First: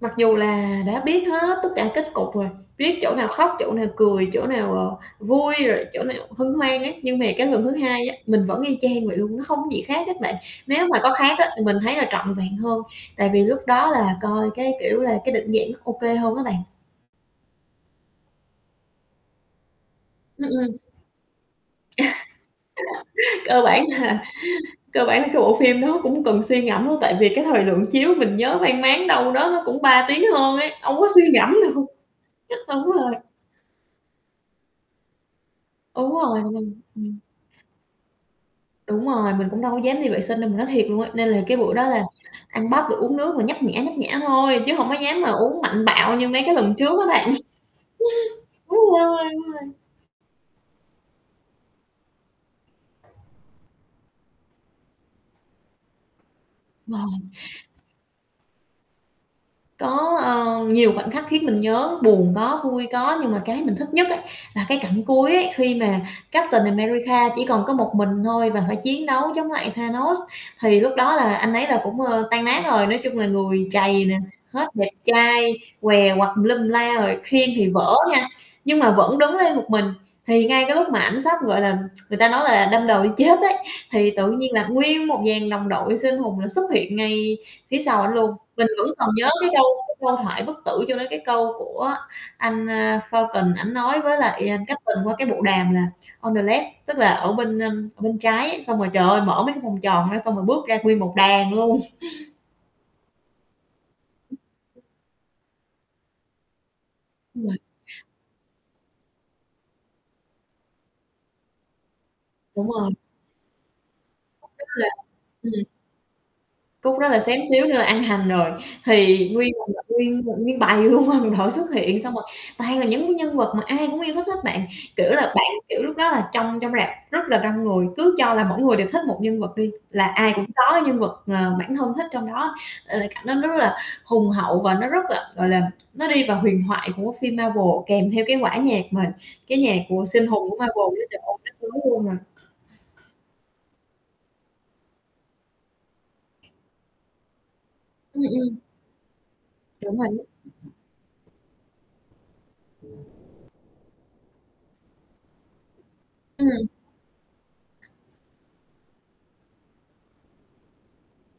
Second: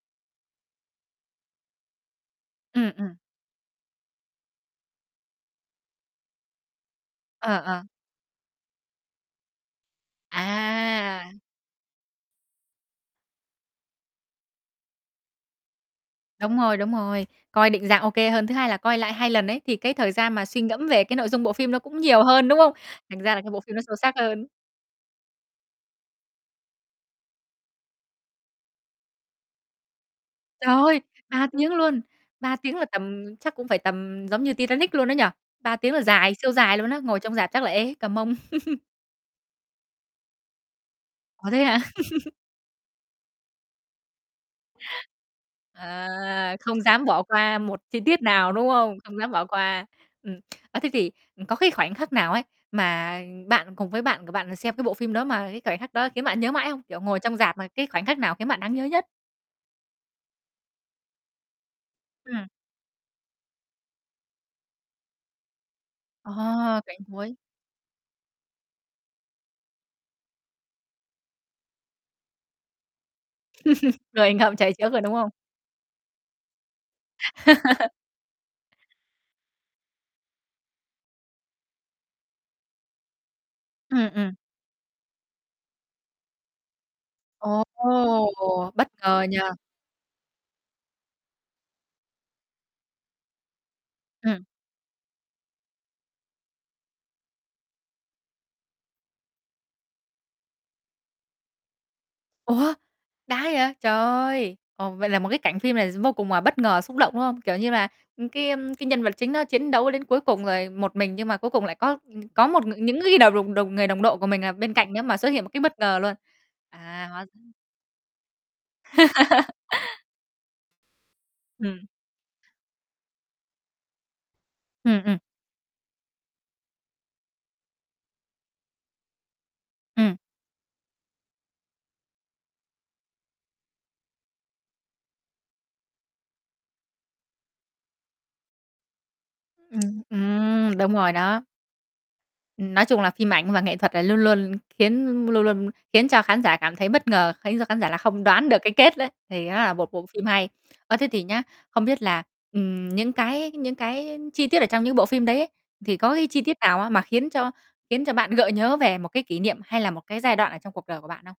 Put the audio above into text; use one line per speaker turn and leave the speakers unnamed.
Mặc dù là đã biết hết tất cả kết cục rồi,
Ừm,
biết chỗ
ừm.
nào khóc, chỗ nào cười, chỗ nào, ờ, vui rồi chỗ nào hân hoan á. Nhưng mà cái
Ờ,
lần thứ
ờ.
2 á, mình vẫn y chang vậy luôn, nó không có gì khác hết bạn. Nếu mà có
À.
khác á, thì mình thấy là trọn vẹn hơn tại vì lúc đó là coi cái kiểu là cái định dạng nó ô kê hơn á bạn.
Đúng rồi, đúng rồi. Coi định dạng ô kê hơn. Thứ hai là coi lại 2 lần ấy, thì cái thời gian mà
Ừm,
suy
ừm.
ngẫm về cái nội dung bộ phim nó cũng nhiều hơn, đúng không? Thành ra là cái bộ
Cơ
phim nó
bản
sâu sắc
là
hơn.
cơ bản là cái bộ phim đó cũng cần suy ngẫm luôn. Tại vì cái thời lượng chiếu mình nhớ mang máng đâu đó nó cũng 3 tiếng hơn ấy, hông
Trời,
có suy
3
ngẫm
tiếng
được,
luôn, 3 tiếng
đúng
là
rồi.
tầm chắc cũng phải tầm giống như Titanic luôn á nhỉ? 3 tiếng là
Đúng
dài,
rồi,
siêu
ừ,
dài luôn á,
ừm.
ngồi trong rạp chắc là ê hết cả mông.
Đúng rồi, mình cũng đâu có dám đi vệ sinh đâu, mình nói thiệt luôn á. Nên là
Ủa
cái
thế
bữa
hả?
đó là ăn bắp rồi uống nước, rồi nhấp nhả, nhấp nhả thôi, chứ hổng có dám mà uống mạnh
Ờ,
bạo như mấy cái lần
không
trước
dám
á
bỏ
bạn.
qua một chi tiết nào, đúng
Đúng
không? Không
rồi,
dám bỏ
đúng rồi.
qua. Ừm, ơ, thế thì có cái khoảnh khắc nào ấy, mà bạn cùng với bạn của bạn xem cái bộ phim đó mà cái khoảnh khắc đó khiến bạn nhớ mãi không?
Ờ.
Kiểu, ngồi trong rạp mà cái khoảnh khắc nào khiến bạn đáng nhớ nhất?
Có, ơ, nhiều khoảnh khắc khiến mình nhớ, buồn
Ừm.
có, vui có. Nhưng mà cái mình thích nhất á, là cái cảnh cuối ấy, khi mà Captain
À, cảnh
America
cuối.
chỉ còn có một mình thôi và phải chiến đấu chống lại Thanos, thì lúc đó là anh ấy là cũng, ơ, tan nát rồi. Nói chung là người trầy nè,
Người ngượm
hết
trầy
đẹp
xước rồi, đúng không?
trai, què quặt tùm lum tùm la rồi, khiên thì vỡ nha, nhưng mà vẫn đứng lên một mình. Thì ngay cái lúc mà ảnh sắp, gọi là, người ta nói là đâm đầu đi chết ấy,
Ừm,
thì tự
ừm.
nhiên là nguyên một dàn đồng đội siêu anh hùng là xuất hiện ngay phía sau ảnh luôn. Mình
Ồ, bất
vẫn còn
ngờ
nhớ
nhỉ.
cái câu cái câu thoại bất tử chỗ đó, cái câu của anh, a, Falcon, ảnh nói với
Ừm.
lại Captain qua cái bộ đàm là "On the left", tức là ở bên, ưm, ở bên trái ấy. Xong rồi, trời ơi, mở mấy cái vòng tròn ra xong rồi bước ra nguyên một đàn luôn.
Ủa, đã vậy. Trời ơi. Ồ, vậy là một cái cảnh phim này vô cùng là bất ngờ, xúc động, đúng không?
Đúng
Kiểu
rồi.
như là cái cái nhân vật chính nó chiến đấu đến cuối cùng rồi, một mình nhưng mà cuối cùng lại có có một
Đúng rồi.
những người đồng đồng người đồng đội của mình,
Khúc
ờ,
đó
bên
là
cạnh đó, mà xuất hiện một cái
ừm.
bất ngờ luôn.
Khúc
À,
đó là
hóa
xém xíu nữa là ăn hành rồi. Thì nguyên [unintelligible] nguyên nguyên bầy luôn, đồng đội xuất
Ừm.
hiện, xong rồi toàn là những cái nhân vật mà ai cũng yêu thích hết bạn.
Ừm,
Kiểu
ừm.
là bạn kiểu lúc đó là trong trong rạp rất là đông người, cứ cho là mỗi người đều thích một nhân vật đi, là
Ừm.
ai cũng có cái nhân vật, ờ, bản thân thích trong đó. Ờ, cảnh đó nó rất là hùng hậu và nó rất là, gọi là, nó đi vào huyền thoại của phim Marvel, kèm theo cái quả nhạc mà cái nhạc
Ừm,
của siêu anh hùng của
ừm, đúng
Marvel, nữa
rồi
trời
đó.
ơi, [unintelligible] luôn rồi.
Ừm, nói chung là phim ảnh và nghệ thuật là luôn luôn khiến luôn luôn khiến cho khán giả cảm thấy bất ngờ, khiến cho khán giả là
Ừm,
không đoán
ừm.
được cái kết đấy, thì đó là một
Đúng
bộ
rồi
phim
đó.
hay. Ơ, thế thì nhá, không biết là, ừm, những cái những cái chi tiết ở trong những bộ phim đấy ấy, thì có cái chi tiết
Ừm.
nào á, mà khiến cho khiến cho bạn gợi nhớ về một cái kỷ niệm hay là một cái giai đoạn ở trong cuộc đời của bạn không?